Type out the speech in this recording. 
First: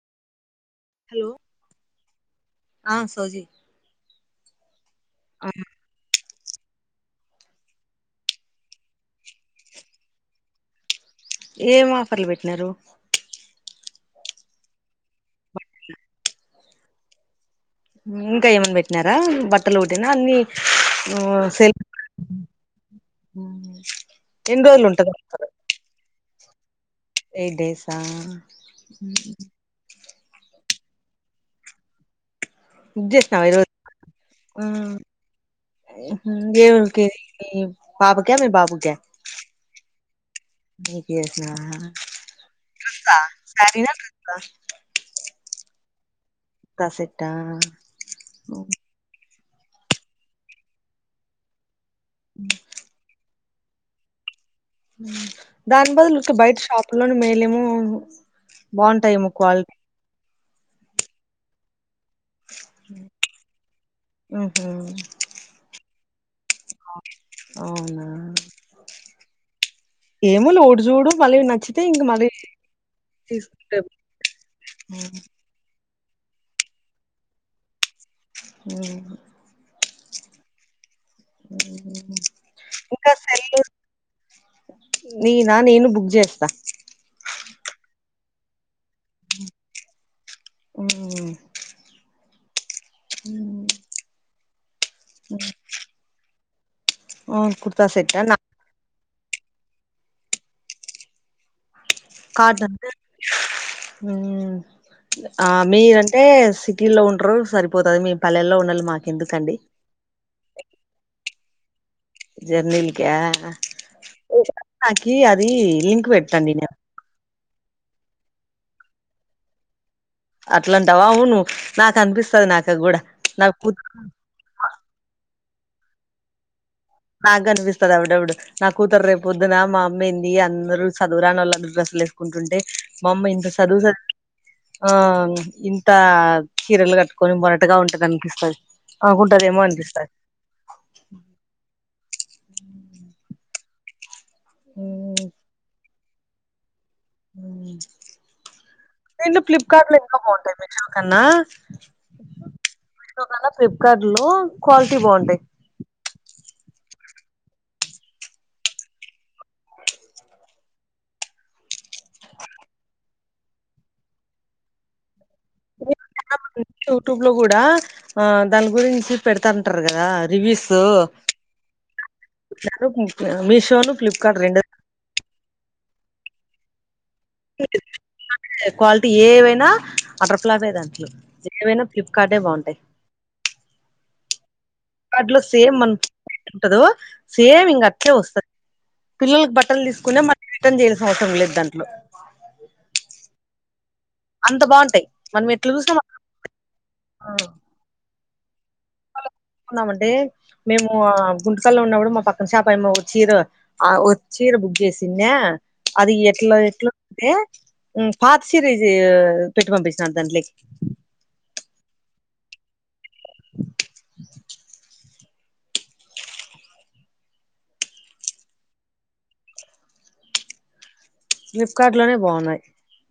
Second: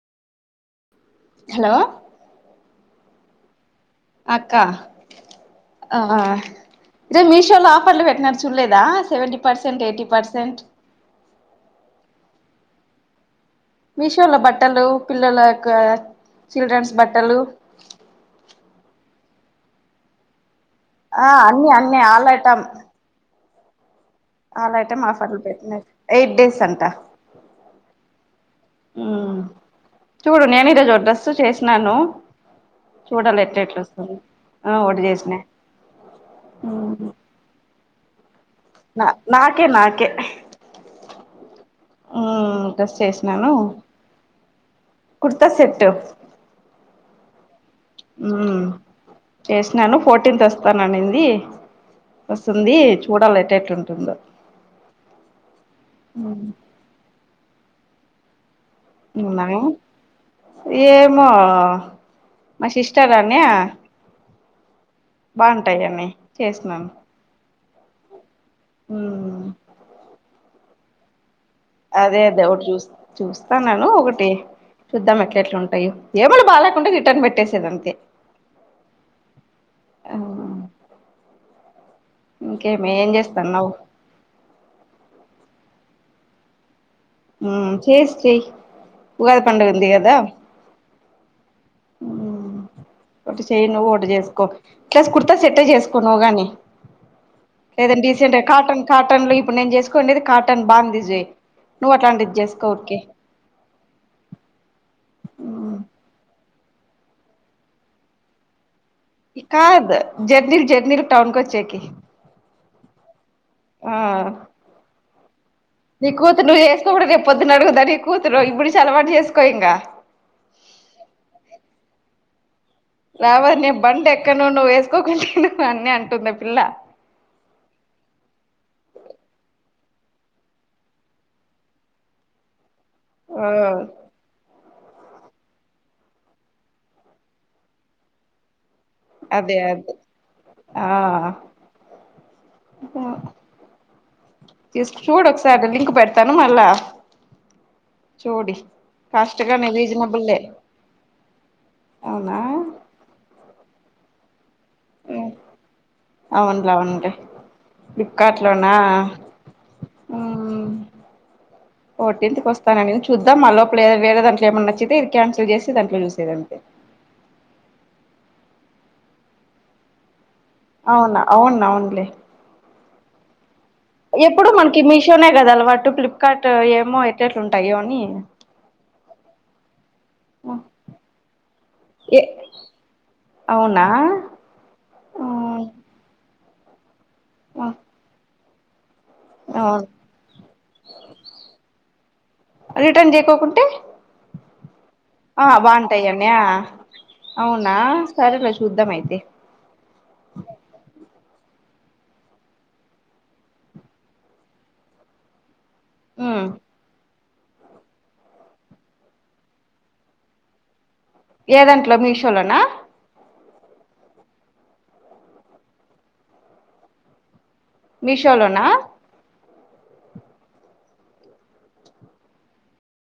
hello ఆ సౌజీ అక్కా ఆ జర్ మీషో లో ఆఫర్లు పెట్టినారు చూడలేదా seventy percent eighty percent ఏమి ఆఫర్లు పెట్టినారు మీ షోలో బట్టలు పిల్లల యొక్క చిల్డ్రన్స్ బట్టలు ఇంకా ఏమని పెట్టినారా బట్టలు ఒకటేనా అన్నీ ఆ అన్ని అన్నీ ఆలైటం ఉ అలా అయితే మా ఫర్లు పెట్టిన ఎయిట్ డేస్ అంటా ఎయిట్ డేసా ఆ హ్మ్ హు ఉమ్ చూడు నేను ఈరోజు వడ్రస్ చేసినాను బుక్ చేసినావా చూడాలి ఎట్ల ఈరోజు ఎట్ల వస్తుంది ఆ ఒకటి చేసినా ఓకే కె కానీ బాగుంటాయి నా నాకే నాకే నువ్వు చేసినవా ఉమ్ డ్రెస్ కస్త చేసినాను సారి నా మాటాడండి కుర్తా సెట్టు కుర్తా సెట్ ఆ ఉ చేసినాను ఫోర్టీన్త్ వస్తాననింది వస్తుంది చూడాల్లా ఎటట్టు ఉంటుందో దాని బదులు ను బయట షాపు లోని మేలేమ బాగుంటాయి ఏమో క్వా ఉన్నాము ఏమో మా సిస్టర్ అనే ఓహో బాగుంటాయిన్నీ చేసినను అవునా ఏమో లే ఒకటి చూడు మళ్ళీ న అదే అదే ఒకటి చూ చూస్తాన్నాను తీసుకుంటే ఒకటి చూద్దాం ఎట్లా ఎట్లు ఉంటాయో ఏదోకటి బాలకుండా రిటర్న్ పెట్టేసేదానికి హ్మ్ అ ఇంకేమ ఏం చేస్తాన్నావు నీనా నేను బుక్ చేస్తా చేేసి చై ఉగాది పండుగంది కదా హ్మ్ ఆ ఒకటు చేయ్య నువ్వు ఒకటు చేసుకో ప్లాస్ కుర్తా సెట్టే చేసుకో నువ్వు గాని అవును కుర్తా లేదంటడి సెట్టా సె నా కాటన్ కాటన్ లో ఇప్పుడు నేను చేసుకోనేేది కాటన్ బాందిజే కార్డు అంటే ఆ మీరంటే సి వల్లో ఉండరు సరిపోతంది మీ పల్లెల్లో ఉండి మా కాదు జర్నీల్ జర్నీలు టౌన్ కు వచ్చేకి జర్నీల్ కా ఆ నాకి అది లింక్ పెట్టండి పొద్దున్న అడుగుదని కూతురు ఇప్పుడు నుంచు అలవాటు చేసుకో ఇంక అట్లాంటవా అవునువు నాకు అనిపిస్తుది నాకు కూడా నా రావదు నేను కూతురు బంది ఎక్క ను నువ్వు వేసుకోకుండాన్నా అన్న అంటుంది పిల్ల నాకు కనిపిస్తుంది అవుడవుడు నా కూతురు రేపు పొద్దున మా అమ్మయి ఏంది అందరూ చదువురాని వాళ్ళందూ సుకుంటుంటే మా అమ్మ ఇంత ఆ చదువుదు ఆ ఇంత కీరలు కట్టుకొని మొరటగా ఉంటది అనిపిస్తుంది అదే అకుంటదేమో అదే అనిపిస్తాయి జస్ట్ చూడు ఒకసారి లింక్ పెడతాను మళ్ళా హ్మ్ చూడి నేను కాస్ట్ గానే ఫ్లిప్కార్ట్ లో ఇంకా రీజనబుల్లే బాగుంటాయి మిషో కన్నా అవునా మిషో క ఫ్లిప్కార్ట్ లో క్వాలిటీ బాగుంటాయి అవును అవునులే ఫ్లిప్కార్ట్ లోనా ఫోర్తికి వస్తానం నేను చూద్దాం మా లోపల వేరే దాంట్ ఏమన్నా నచ్చితే క్యాన్సిల్ చేసి దాంట్లో చూసేది అంతే [unintelligible] యూట్యూబ్ లో కూడా ఆ దాని గురించి పెడతాంటారు కదా రివీస్ అవునా అవును అవునులే [unintelligible] ఎప్పుడు మనకి మీషోనే కదా అలవాటు ఫ్లిప్కార్ట్ ఏమో ఎయితేట్లు ఉంటాయో అని క్వాలిటీ ఏవైనా అత్తెరఫాల్ట్ ఏ దాంట్లో ఏవైనా ఏ ఫ్లిప్కార్టే బాగుంటాయి అవునా వాటిలో సేమ్ మన ఉంటందో సేమ్ ఇంగా అట్లే వస్తది పిల్లలకి బట్టలు అవును తీసుకునే మళ్ళీ రిటర్న్ చేయయాల్సిన అవసరం లేదు దాంట్లో రిటర్న్ చేయకోకుంటే అంత బాగుం ఆ బాగుంటాయి అన్న అవునా సరే లే వాళ్లకు కుందామండి మేము ఆ గుంటకల్లో ఉన్నప్పుడు మా పక్కన షాప్ యమ్మ ఓ చీర ఆ ఓ చీర బుక్ చేసింన్యా అది మ్మ్ ఎట్లా ఎట్లో ఏ ఉమ్ పాత చీర ఇది పెట్టి పంపించినాడు దంట్లే ఏదంట్లో మీషోలోనా మీ షో లోనా ఫ్లిప్కార్ట్ లోనే బాగున్నాయి